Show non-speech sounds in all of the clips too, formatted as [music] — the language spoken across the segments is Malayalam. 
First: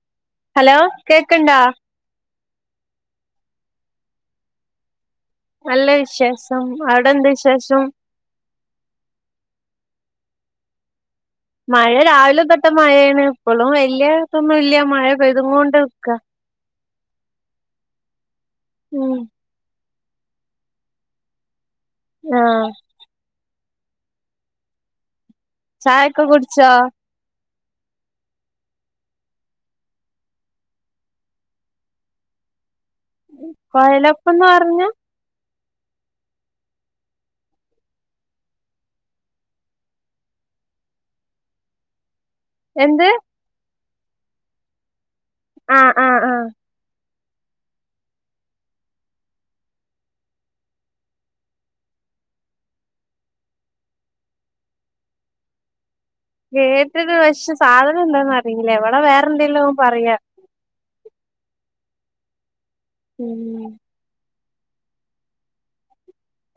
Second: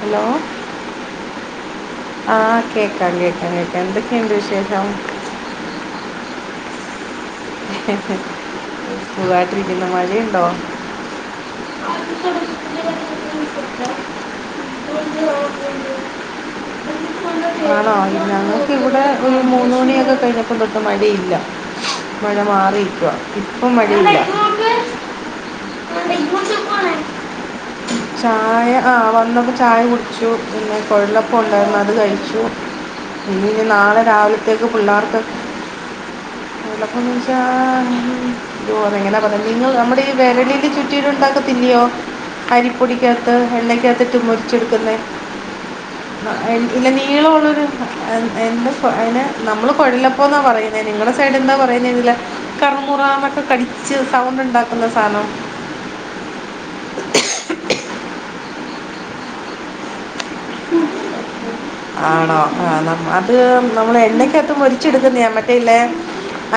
ഹലോ ഹലോ കേക്ക്ണ്ടോ ആഹ് കേക്കാം കേക്കാം കേക്കാം എന്തൊക്കെയുണ്ട് വിശേഷം നല്ല വിശേഷം അവിടെ എന്ത് വിശേഷം സുഖവായിട്ടിരിക്കുന്നു മഴയുണ്ടോ മഴ രാവിലെ തോട്ടെ മഴയാണ് ഇപ്പളും വല്ല്യ ഇതൊന്നും ഇല്ല മഴ പെയ്തും കൊണ്ട് നിക്ക ആണോ ഞങ്ങൾക്ക് ഇവിടെ ഉം ഒരു മൂന്ന് മണിയൊക്കെ കഴിഞ്ഞ കൊണ്ടൊട്ട് മഴയില്ല മഴ ആഹ് മാറിയിക്കുവ ഇപ്പം മഴയില്ല ചായക്കെ കുടിച്ചോ ചായ ആഹ് വന്നപ്പോ ചായ കുടിച്ചു പിന്നെ കൊഴലപ്പം ഉണ്ടായിരുന്നു അത് കഴിച്ചു പിന്ന ഇനി നാളെ കൊഴലപ്പംന്ന് രാവിലത്തേക്ക് പറഞ്ഞ പിള്ളേർക്ക് ഒന്ന്ച്ചാ രൂ എങ്ങനെയാ പറഞ്ഞത് നിങ്ങൾ നമ്മുടെ ഈ വെരളിൽ ചുറ്റിയിട്ടു ഉണ്ടാക്കത്തില്ലിയോ എന്ത് അരിപ്പൊടിക്കത്ത് എണ്ണയ്ക്കത്തിട്ട് മൊരിച്ചെടുക്കുന്നേ ആഹ് ആഹ് ആഹ് ഇല്ല നീളള്ളൊരു എ എന്താ അതിന് നമ്മള് കൊഴലപ്പം പ്പം എന്നാ പറയുന്നത് നിങ്ങടെ സൈഡ് എന്താ പറയ ല്ല കറു മുറന്നൊക്കെ കടിച്ച് സൗണ്ട് ഉണ്ടാക്കുന്ന സാധനം കേട്ടട്ടുണ്ട് പക്ഷെ സാധനം എന്താന്ന് അറിയില്ല എവിടെ വേറെ എന്തെലോ പറയാ ആണോ ആ നാം അത് ഉം നമ്മള് എണ്ണക്കത് ട്ട് മൊരിച്ചെടുക്കുന്നയാ മറ്റേ ഇല്ലേ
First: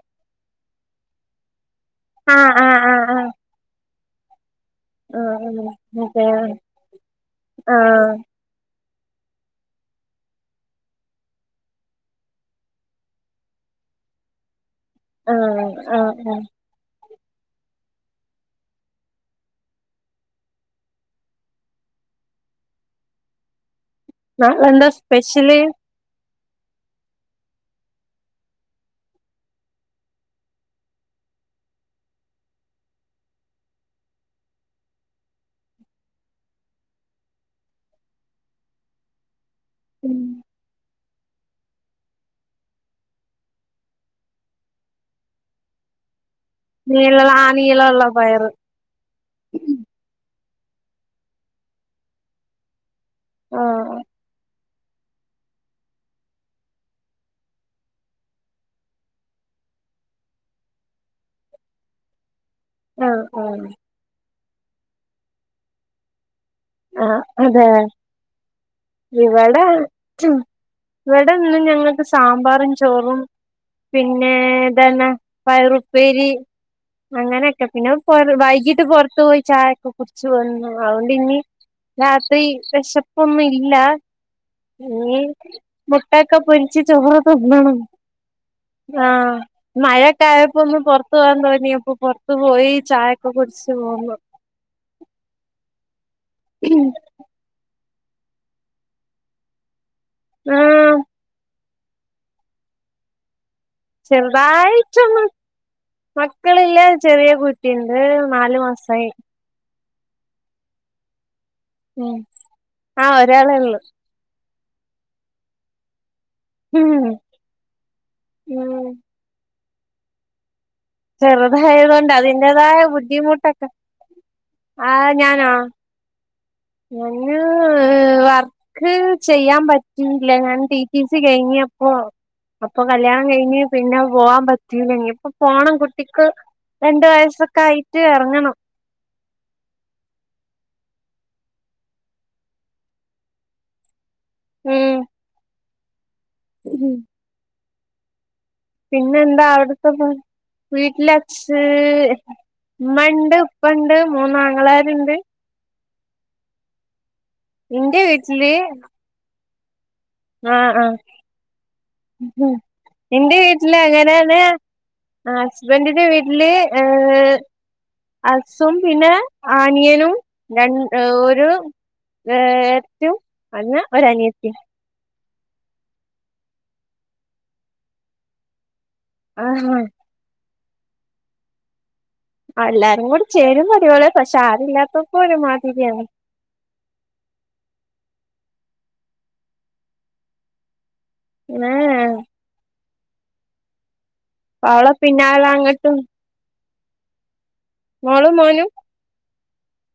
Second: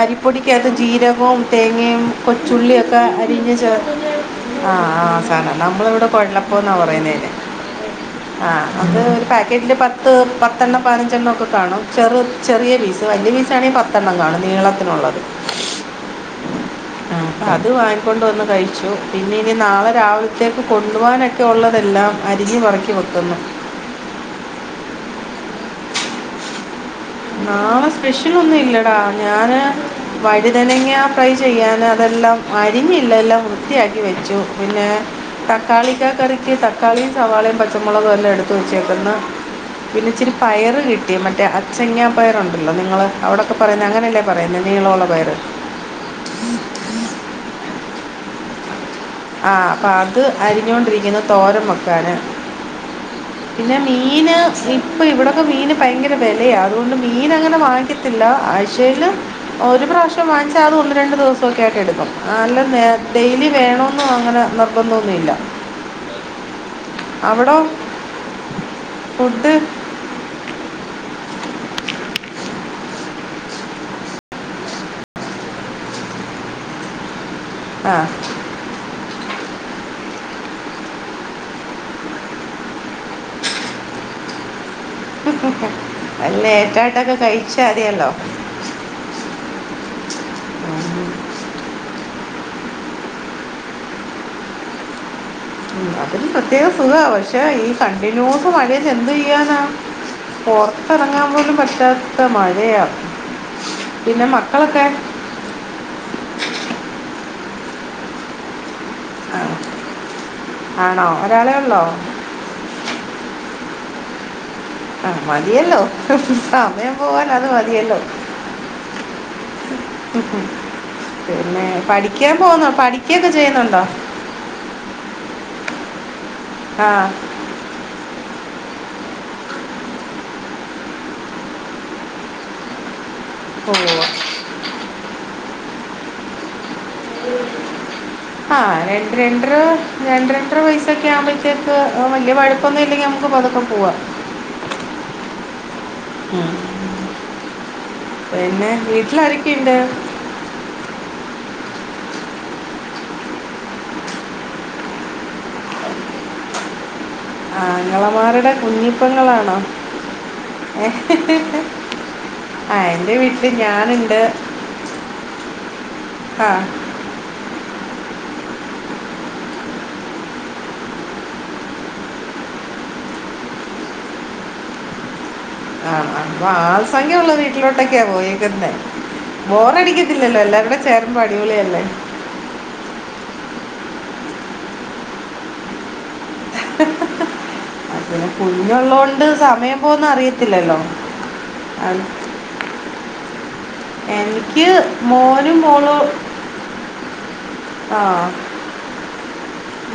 അരിപ്പൊടിക്കകത്ത് ജീരകവും തേങ്ങയും ആഹ് ആഹ് കൊച്ചുള്ളിയൊക് ക്കെ ആഹ് അരിഞ്ഞു ചേർത് ആഹ് ആഹ് സാനം നമ്മളിവിടെ കൊഴലപ്പം എന്നാ പറയുന്നേ അതിന് ആഹ് ആഹ് അത് ഒരു പാക്കറ്റിൽ പത്ത് പത്തെണ്ണം പതിനഞ്ചെണ്ണം ഒക്കെ കാണും ചെറു ചെറിയ പീസ് വലിയപീസ് ആണെങ്കി പത് ത്തെണ്ണം കാണും നീള ആഹ് ആഹ് ഉം ആഹ് അപ്പം അത് വാങ്ങികൊണ്ടു വന്ന് കഴിച്ചു പിന്നെ ഇനി നാളെ രാവിലത്തേക്ക് കൊണ്ടുപോകാൻ എ ക്കെ ഒള്ളതെല്ലാം അരിഞ്ഞു പെറക്കി വെക്കുന്നു നാളെ എന്താ സ്പെഷ്യല് നാളെ സ്പെഷ്യൽ ഒന്നും ഇല്ലടാ ഞാന് വഴുതനങ്ങ ഫ്രൈ ചെയ്യാന് അതെല്ലാം അരിഞ്ഞില്ല എല്ലാം വൃത്തിയാക്കി വെച്ചു പിന്നേ തക്കാളിക്ക കറിക്ക് തക്കാളിയും സവാളയും പച്ചമുളകും എല്ലാം എടുത്ത് വെച്ചേക്കുന്ന് പിന്നെ ഇച്ചിരി പയറ് കിട്ടി മറ്റേ അ ചെങ്ങാ പയറുണ്ടല്ലോ നിങ്ങൾ അവിടൊക്കെ പറയുന്ന അങ്ങനെയല്ലേ പറയുന്നത് നീളമുള്ള പയറ് നീള ആ നീള വുള്ള പയറ് ആഹ് അപ്പൊ അത് അരിഞ്ഞോണ്ടിരിക്കുന്നു തോരാൻ വക്കാന് പിന്നെ ആഹ് മീന് [unintelligible] ഇപ്പൊ ഇവിടൊക്കെ മീന് ഭയങ്കര വിലയാ അതുകൊണ്ട് മീൻ അങ്ങനെ വാങ്ങിക്കത്തില്ല ആഴ്ചയില് ഒരു പ്രാവശ്യം വാങ്ങിച്ചാ അത് ഒന്ന് രണ്ടു ദിവസൊക്കെ ആയിട്ട് എടുക്കും ആഹ് അല്ല ആഹ് ഡെയിലി ആഹ് വേണന്നും അങ്ങനെ നിർബന്ധോന്നുമില്ല ആഹ് അവടെ അതെ ഇവിടെ ഇവിടെ ഇന്ന് ഞങ്ങക്ക് സാമ്പാറും ചോറും പിന്നെ ഇതന്ന പയറുപ്പേരി അങ്ങനെ ക്കെ പിന്നെ ആ വൈകീട്ട് പുറത്തു പോയി ചായൊക്കെ കുടിച്ച് വന്നു അതൊണ്ട് ഇനി രാത്രി വിശപ്പ ഒന്നുല്ല ഇല്ല ഇനി മുട്ടക്ക പൊരിച്ച് ലേറ്റായിട്ടൊക്കെ ചോറ് കഴിച്ചാൽ തിന്നണം മതിയല്ലോ ആഹ മഴക്കെ ആയപ്പോഒന്ന് പുറത്തു പോവാൻ തോന്നിയ പൊറത്ത് പോത്ത് പോയി ചായക്കെ കുടിച്ച് പോന്നു അതിന് പ്രത്യേകം സുഖമാണ് പക്ഷേ ഈ കണ്ടിന്യൂസ് മഴെന്ത്‌ ചെയ്യാനാണ് പുറത്ത് ആഹ് ഇറങ്ങാൻ പോലും പറ്റാത്ത മഴയാ ചെറുതായിട്ട് ഒന്ന് മക്കളല്ലേ ചെറിയ കുട്ടിണ്ട് നാല് മാസമായി ആഹ് ആണോ ഒരാളെ ഉള്ളോ ആഹ് ഒരാളെ ഒള്ളു ആഹ് മതിയല്ലോ സമയം ഉം പോവാൻ അത് മതിയല്ലോ ഉം ഉം മ്മ് ചെറുതായതുകൊണ്ട് അതിന്റതായ പഠിക്കുകയൊക്കെ ബുദ്ധിമുട്ടൊക്കെ ചെയ്യുന്നുണ്ടോ ആ ഞാനോ ആഹ് ഞാന് വർക്ക് ചെയ്യാൻ പറ്റില്ല ഞാൻ ടിടിസി കഴിഞ്ഞിപ്പോ അപ്പൊ കല്യാണം കഴിഞ്ഞ് ഓ പിന്നെ പോവാൻ പറ്റീല്ല ഇനി ഇപ്പൊ പോണം കുട്ട കുട്ടിക്ക് രണ്ട് വയസൊക്കെ ആയിട്ട് ഇറങ്ങണം ആഹ് രണ്ട് രണ്ടര രണ്ട രണ്ടര വയസ്സ് ഒക്കെ ആകുമ്പോഴത്തേക്ക് വലിയ വഴുപ്പമൊന്നും ഇല്ലെങ്കിൽ നമുക്ക് പുറത്ത് പോ പോവാം ഉം ഉം ഉം പിന്നെ പിന്നെ എന്താ വീട്ടിലാരൊക്കെയുണ്ട് അവിടത്തെ വീട്ടില് ഒക്കെ ഉമ്മ ഉണ്ട് ഉപ്പ ഉണ്ട് മൂന്ന് ആങ്ങളാരുണ്ട് ഇന്റെ ആങ്ങളമാരുടെ വീട്ടില് കുഞ്ഞിപ്പെങ്ങളാണോ ഏഹ് ഹ്ഹ് ഹ്ഹ് ഹ്ഹ് ഉം എന്റെ വീട്ടില് ഞാനുണ്ട് അങ്ങനാണ് ഹസ്ബൻഡിന്റെ ആ വീട്ടില് ഏഹ് ഹസ്സും പിന്നെ ആനിയനും രണ്ട് ഒരു ഏറ്റവും അല്ല ഒരു അനിയത്തിയും ആഹ് ആഹ് അപ്പൊ ആൾ സംഖ്യ ഉള്ള വീട്ടിലോട്ടൊക്കെയാ പോയേക്കുന്നെ ആഹ് ബോറടിക്ക ടിക്കത്തില്ലല്ലോ എല്ലാരും ചേരുമ്പോൾ അടിപൊളിയല്ലേ ആഹ് എല്ലാരും കൂടി ചേരുമ്പോ അടിപൊളിയാണ് പക്ഷെ ആരുല്ലാത്തപ്പൊ ഒരുമാതിരിയാണ് ഹ ഹ ഹ ഹ പിന്നെ കുഞ്ഞുള്ളോണ്ട് സമയം പോന്നെ അറിയത്തില്ലല്ലോ ആഹ് ഏഹ് എനിക്ക് അവളെ പിന്നാലെ മോനും അങ്ങട്ടും മോളും ആ മോളും മോനും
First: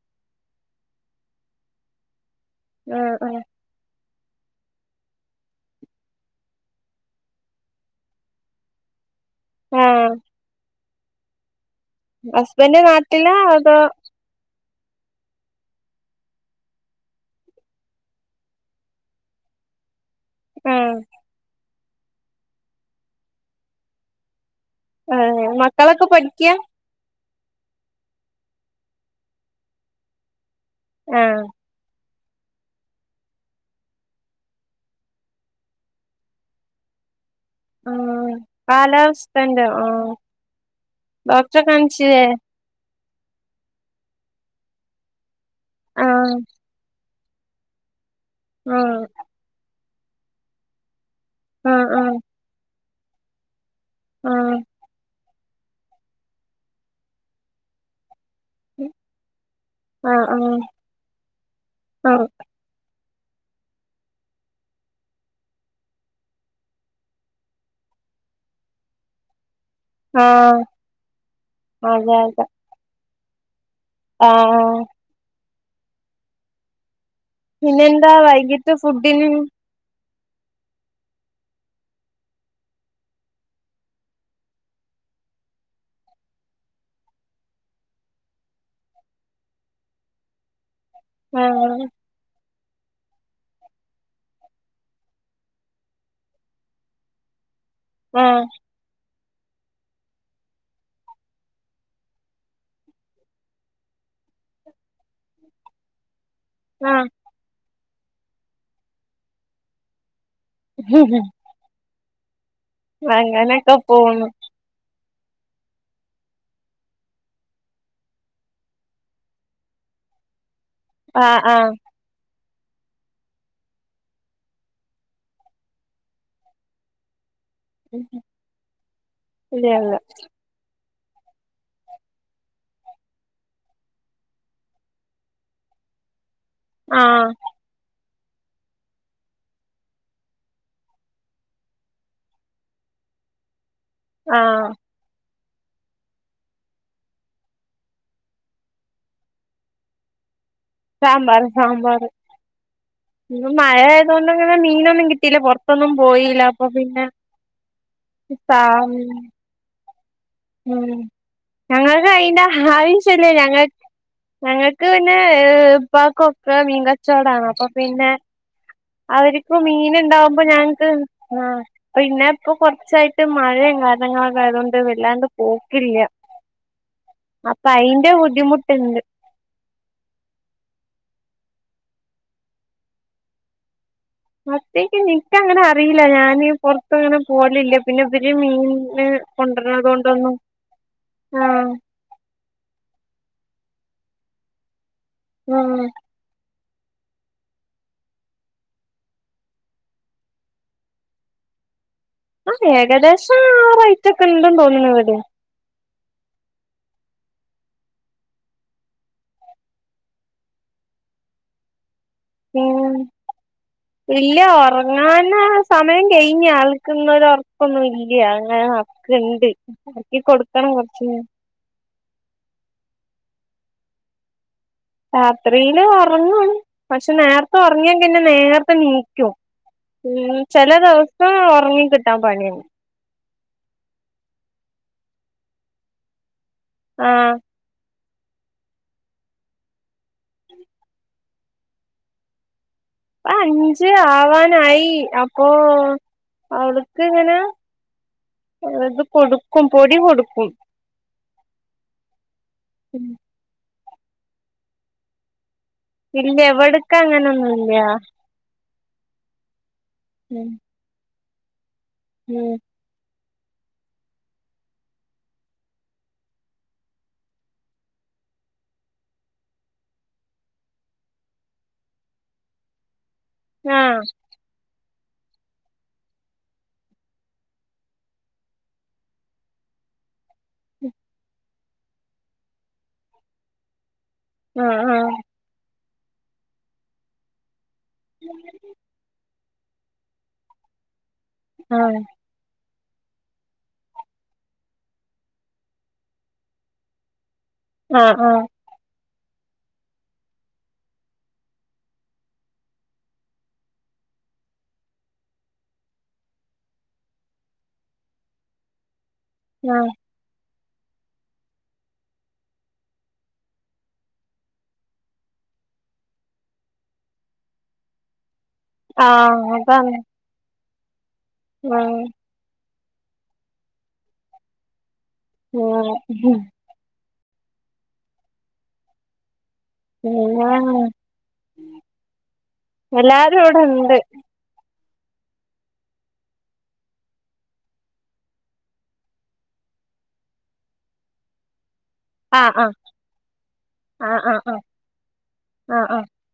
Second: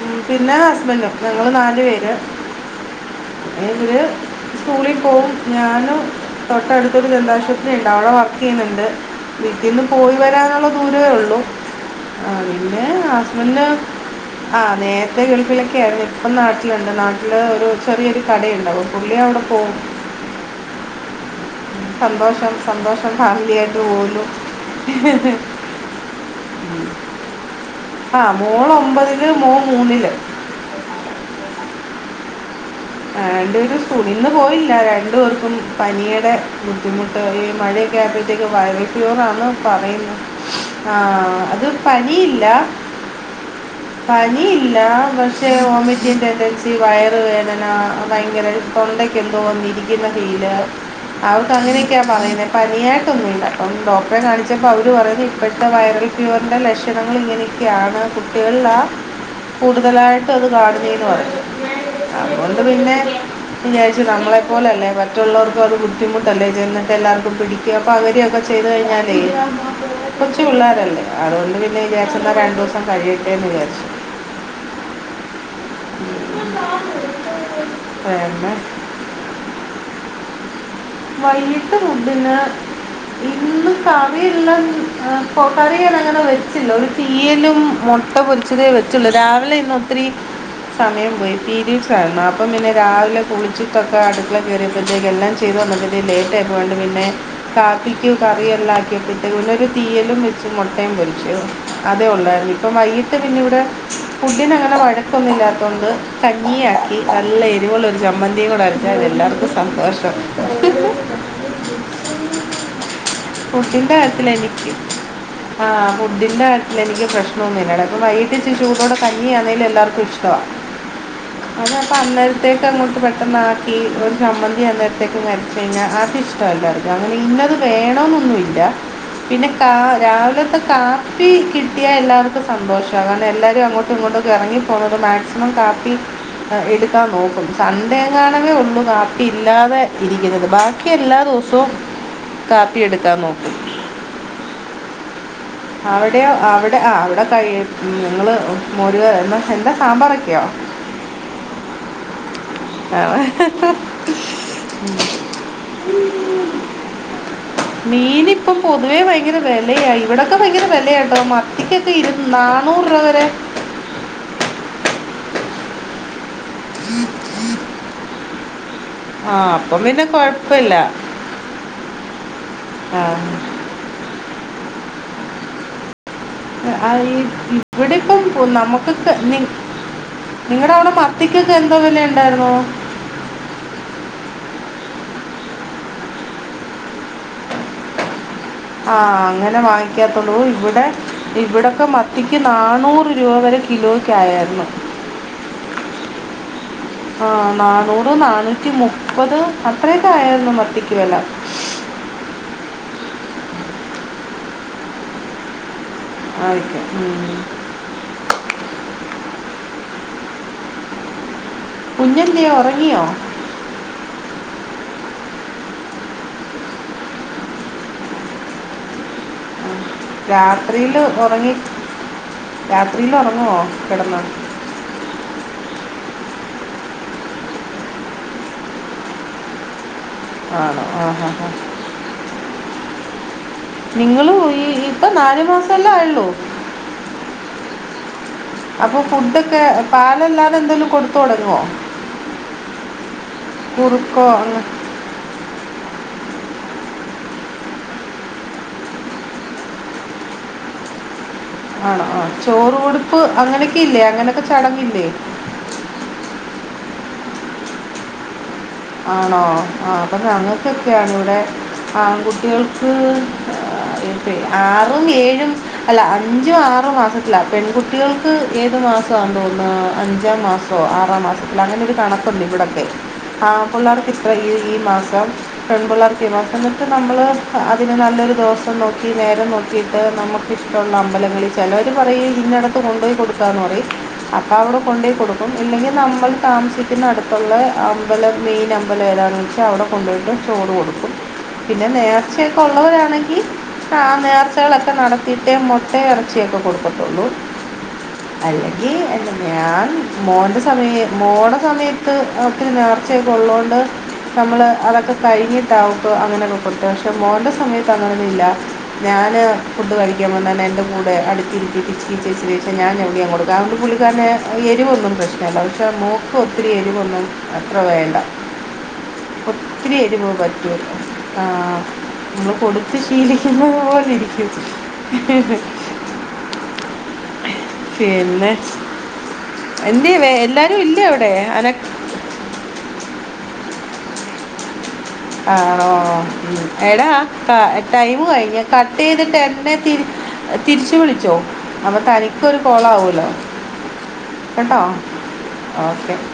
ഉം പിന്നെ ഹസ്ബൻഡും ഞങ്ങള് നാല് പേര് ആഹ് ആഹ് എന്ത് സ്കൂളിൽ പോവും ഞാനും തൊട്ടടുത്തൊരു ദന്താശുപത്രി ഉണ്ട് അവിടെ വർക്ക് ചെയ്യുന്നുണ്ട് വീട്ടിൽന്ന് ആഹ് പോയി വരാനുള്ള ദൂരമേ ഉള്ളു ആ ഹസ്ബൻഡ് പിന്നെ നാട്ടിലാ ഹസ്ബന്ഡ അതോ ആഹ് നേരത്തെ ഗൾഫിലൊക്കെ ആയിരുന്നു ഇപ്പം നാട്ടിലുണ്ട് നാട്ടില് ഒരു ചെറിയൊരു കടയുണ്ട് പുള്ളി അവിടെ പോവും ഉം സന്തോഷം സന്തോഷം ഫാമിലി ആയിട്ട് പോവുന്നു അ മക്കളൊക്കെ പഠിക ആഹ മോള് ഒമ്പതില് മോൻ മൂന്നില് ആ ആ രണ്ടുപേരും സ്കുളിൽ ഇന്ന് പോയില്ല രണ്ടു പേർക്കും പനിയുടെ ബുദ്ധിമുട്ട് ഈ മഴയൊക്കെ ആഹ് ആയപ്പോഴത്തേക്ക് വയറൽഫവർ ആണ് എന്ന് കാലാവസ്ഥന്റെ ആഹ് പറയുന്നത് ആ ഡോക്ടറെ അത് കാണിച്ചില്ലേ പനിയില്ല പനിയില്ല പക്ഷെ ആഹ് ഓമറ്റിങ്ട്ടന്റൻസി വയറ വേദന ഭയങ്കര ആഹ് തൊണ്ടക്ക എന്തോന്നിരിക്കുന്ന ഫീല് അവർക്ക് ആഹ് അങ്ങനെയൊക്കെയാ പറയുന്നത് പനിയ അപ്പം ഡോക്ടറെ ആഹ് കാണിച്ചപ്പോൾ അവർ പറയുന്നത് ഇപ്പോഴത്തെ വയറൽ ഫീവറിന്റെ ലക്ഷണങ്ങൾ ഇങ്ങനെയൊക്കെയാണ് കു കുട്ടികളില കൂടുതലായിട്ട് അത് കാണുന്നേന്ന് പറഞ്ഞു ആ അതുകൊണ്ട് പിന്നെ വിചാരിച്ചു നമ്മളെ പോലല്ലേ മറ്റുള്ളവർക്ക് അത് ബുദ്ധിമുട്ടല്ലേ ചെന്നിട്ട് എല്ലാവർക്കും പി അപ്പൊ പകരാക്കെ ചെയ്തു കഴിഞ്ഞാലേ ആഹ് കൊച്ചു ആഹ് പിള്ളോരല്ലേ അതുകൊണ്ട് പിന്നെ അതെ വിചാരിച്ചന്താ രണ്ടു ദിവസം കഴിയട്ടേന്ന് വിചാരിച്ചു ആ ആ [inaudible] പിന്നെ എന്താ പിന്നെ വൈകിട്ട് ഫുഡിന് വൈകിട്ട് ഫഡിന് ഇന്ന് കറിയല്ലാം കറി അങ്ങനെ വെച്ചില്ലോ ഒ തീയ്യലും മുട്ട പൊരിച്ചതേ വെച്ചുള്ളു രാവിലെ ഇന്ന ഒത്തിരി സമയം പോയി ആഹ് പിരിയഡ്‌സ് ആയിരുന്നു അ അപ്പം പിന്നെ രാവിലെ കുളിച്ചിട്ടൊക്കെ അടുക്കള കയറിയപ്പോഴത്തേക്ക എല്ലാം ചെയ്തു വന്നെ ലേറ്റ് ആയി പോണ്ട് പിന്നെ കാപ്പിക്ക് ആഹ് കറിയും എല്ലാം ആക്കിട്ട് [unintelligible] തീയ്യലും വെച്ചു മുട്ടയും പൊരിച്ചോ അതേ ഉള്ളായിരുന്നു ഇപ്പം വൈകിട്ട് പിന്നെ ഇവിടെ ഫുഡിന് അങ്ങനെ വഴക്കൊന്നും ഇല്ലാത്തോണ്ട് കഞ്ഞിയാക്കി ആഹ് നല്ല എരിവുള്ള ഒരു ചമ്മന്തിയും കൂടെ അരച്ചാ അത് എല്ലാവർക്കും സന്തോഷം ഹം ഹം അങ്ങനൊക്കെ ഫുഡിന്റെ കാര്യത്തിൽ പോണു എനിക്ക് ആ ഫുഡിൻ്റെ കാര്യത്തിൽ എനിക്ക് പ്രശ്നമൊന്നുമില്ല അപ്പം വൈകിട്ട് ചൂടോടെ കഞ്ഞി ആണേങ്കില്ലും എല്ലാവർക്കും ഇഷ്ടമാ ആഹ ആഹ അന്നേരത്തേക്ക് അങ്ങോട്ട് പെട്ടെന്ന് ആക്കി ഒരു ചമ്മന്തി അന്നേരത്തേക്ക് മതി പിന്നെ അത് ഇഷ്ടമല്ലാ [unintelligible] ഇന്നത് വേണന്നൊന്നുമില്ല പിന്നെ കാ ഇല്ലല്ല രാവിലത്തെ കാ കാപ്പി കിട്ടിയാ എല്ലാവർക്കും സന്തോഷമാണ് കാരണം എല്ലാരും അങ്ങോട്ടും ഇങ്ങോട്ടുംക്കെ ഇറങ്ങി പോന്നത് മാക്സിമം കാപ്പി എടുക്കാൻ ആഹ് നോക്കും സൺ‌ഡേ എങ്ങനും ഒള്ളു കാപ്പി ഇല്ലാതെ ഇരി ബാക്കി എല്ലാ ദിവസവും കാപ്പി എടുക്കാൻ നോക്കി ആ അവിടെയോ അവിടെ ആ അവിടെ ക നിങ്ങൾ മോരുകറി എന്താ സാമ്പാറൊക്കെയോ സാമ്പർ സാമ്പാർ ഇന്ന് മഴ ആയതൊണ്ട് ഇങ്ങനെ മീനൊന്നും കിട്ടീയില്ല പുറത്തൊന്നും പോയില്ല അപ്പൊ പിന്നെ മീൻ ഇപ്പം സാ പൊതുവേ ഭയങ്കര വിലയായി ഇവിടെക്കെ ഭയകര ഉം ഞങ്ങൾക്ക് കയിന്റെ നാനൂറ് രൂപ വരെ ആവിശല്ലേ ഞങ്ങൾ ഞങ്ങൾക്ക് പിന്നെ ഉപ്പാക്കൊക്കെ മീൻകച്ചോടാണ് അപ്പൊ പിന്നെ ആ അവർക്ക് അപ്പം മീൻ പിന്നെ ഉണ്ടാവുമ്പോ കുഴപ്പമില്ല ഞങ്ങക്ക് ആ പിന്നെ ഇപ്പൊ ആ, കൊറച്ചായിട്ട് മഴയും കാരങ്ങളൊക്കെ ആയതൊണ്ട് വല്ലാണ്ട് പോക്കില്ല [unintelligible] അപ്പൊ അയിന്റെ ഇവിടെപ്പം നമുക്ക് ബുദ്ധിമുട്ടുണ്ട് [unintelligible] നിങ്ങളുടെ അവിടെ മത്തിക്കൊക്കെ എന്തോ വിലുണ്ടായിരുന്നോ മത്തിക്ക്, നിനിക്ക അങ്ങനെ, അറിയില്ല ഞാന്, പൊറത്ത അങ്ങനെ, പോലില്ല, പിന്നെ ഇതി മീൻ ആഹ്, അങ്ങനെ വാങ്ങിക്കാത്തുള്ളൂ, ഇവിടെ ആഹ് ഇവിടെക്കെ ത്തിക്ക്, നന്നൂറ് രൂപ വരെ, കിലോയ്ക്കായരുന്നു. ഉം. [inaudible] ആഹ് ന്നാന്നൂറ് ന്നാനൂറ്റി മുപ്പത് അത്രേക്കായിര്ന്നു മത്തിക്ക് വെല. ആ ഏകദേസ ആ റൈറ്റൊക്കെണ്ട് തോന്നണവടെം. ആയിക്കെ ഉം. പുഞൽ. ഉം. ഇല്ല ഒറങ്ങാന സമയം കെയ്ഞ്ഞ ആൾക്ക്ന്നൊരൊർക്കൊന്നു ഇല്ല്യ ങ്ങന നട് ക്ക്ണ്ട് ർക്കി കൊട്ക്കണം കൊർച്ച രാത്രിയിലൊറങ്ങുവോ കെടന്ന്? രാത്രിയില് ഒറങ്ങും പക്ഷെ നേർത്തെ ഒർങ്ങിയാങ്ങന്നെ നേർത്തെ നീക്ക്യും. ഉം ചെല ആണോ ആ ഹാ ദിവ്സം ഹാ ഒർങ്ങിക്കിട്ടാം പണ്യന്ന്. നിങ്ങളു ഈ ഇപ്പ നാലു മാസല്ലായൊള്ളൂ. ആഹ്. അപ്പൊ ഫുഡൊക്കെ പാലല്ലാതെ ന്തെലും കൊടുത്തു തൊടങ്ങുവോ? ആ അഞ്ച് ആവാനായി അപ്പോ അവൾക്ക്ങ്ങന. അത് കൊടുക്കും പൊടി കൊടുക്കും. ആണോ ആഹ് ചോറ് കൊടുപ്പ് അങ്ങനെക്കെ ഇല്ലേ അങ്ങനെക്കെ ചടങ്ങില്ലേ? ഇല്ല ഇവിട്ക്കങ്ങനൊന്നു ല്ല. ആണോ ആഹ് പ്പ ഉം ഞങ്ങക്കൊക്ക്യാണ് വടെ ഉം ആക്കുട്ടയേൾക്ക് അ ഇട്ടെ ആറും ഏഴും അല്ല അഞ്ചു ആറു മാസത്തില പെൺകു ട്ടികൾക്ക് ഏത് മാസമാ തോന്നുന്ന അഞ്ചാം മാസോ ആറാം മാസത്തിലങ്ങനെരു കണക്കുണ്ട് ഇവിടെക്കെ. ആഹ് പുള്ളർക് ത്ര ഈ ഈ മാസം പെൺപുള്ളർക്കി ഈ മാസം ന്നട്ട് ന്നമ്മള് അതിന് നല്ലൊരു ദിവസം നോക്കി നേരം നോ ക്കിട്ട് നമുക്ക്ഷ്ടള്ള അമ്പലങ്ങിൽ ചെലോര് പറയി ഇന്നട്ത്ത് കൊണ്ടോയി കൊടുക്കാന്ന് പറയി അപ്പവ്ടെ ആഹ് കൊണ്ടെയി കൊടുക്കും ഇല്ലെങ്കി നമ്മൾ താമസിക്കുന്ന അടുത്തുള്ളെ മ്പലം മെയിൻ അമ്പലം ഏതാണെന്ന് വെച്ചാ അവിടെ കൊണ്ടോയിട്ട് ചോറ് കൊടുക്കും പിന്നെ ആഹ് നേർ ച്ചെ ക്കൊള്ളവരാണെങ്കി. ആഹ് നേർച്ചകളൊക്കെ നടത്തിയിട്ടേ മുട്ടെ എറച്ചിയൊക്കെ കൊടുക്കത്തുള്ളൂ. ആഹ് ആഹ്. അല്ലെങ്കി ഞാൻ മോൻ്റെ സമയ മോടെ സമയത്ത് അവക്കൊരു നേർ ച്ചേ കൊള്ളോണ്ട്. നമ്മള് അതൊക്കെ കഴിഞ്ഞിട്ടവക്ക് അങ്ങനെന്നു കൊട്ത്തെ ക്ഷെ മോന്റെ സമയത്ത് അങ്ങനന്നു ഇല്ല. ഞാനാ ആഹ് ഫുഡ് കഴി ക്ക്യ വന്നനെൻ്റെ കൂടെ അടുത്തിര്ത്തിറ്റ് ഇച്ചിരിച്ചെ ഇച്ച്രിച്ചെ ഞാ ഞവ്ട്യ കൊടുക്ക അഉണ്ട് പുള്ളിക്കാര്നെ എരിപൊന്നും പ്രഷ് നല്ല പക്ഷെ മോക്ക് ഒത്തിരി എരിവൊന്നും അത്ര വേണ്ട. ആഹ് പ്പം അതാണ് ഒത്തിരി ഏരിവ് പ ആഹ് മ്മള് കൊടുത്ത് ശീലിക്കുന്നത് പോലിരിക്യും ആഹ് ഹും. പിന്നെ എന്വേ വേ എല്ലാരും ആഹ് ഇല്ലേ വിടെ അന എല്ലാരു വടെണ്ട്. ആണോ ഉം എടാ ക ടൈമ് കയ്ഞ്ഞ കട്ടെയ്തിട്ട് എട്നെ തി അ തിര്ച്ചു വിളിച്ചോ? അപ്പ ആഹ് തനിക്കൊരു ആഹ് കോളാവൂലോ ആഹ് ആഹ് കെട്ടോ ആഹ് ആഹ് ഓക്കെ.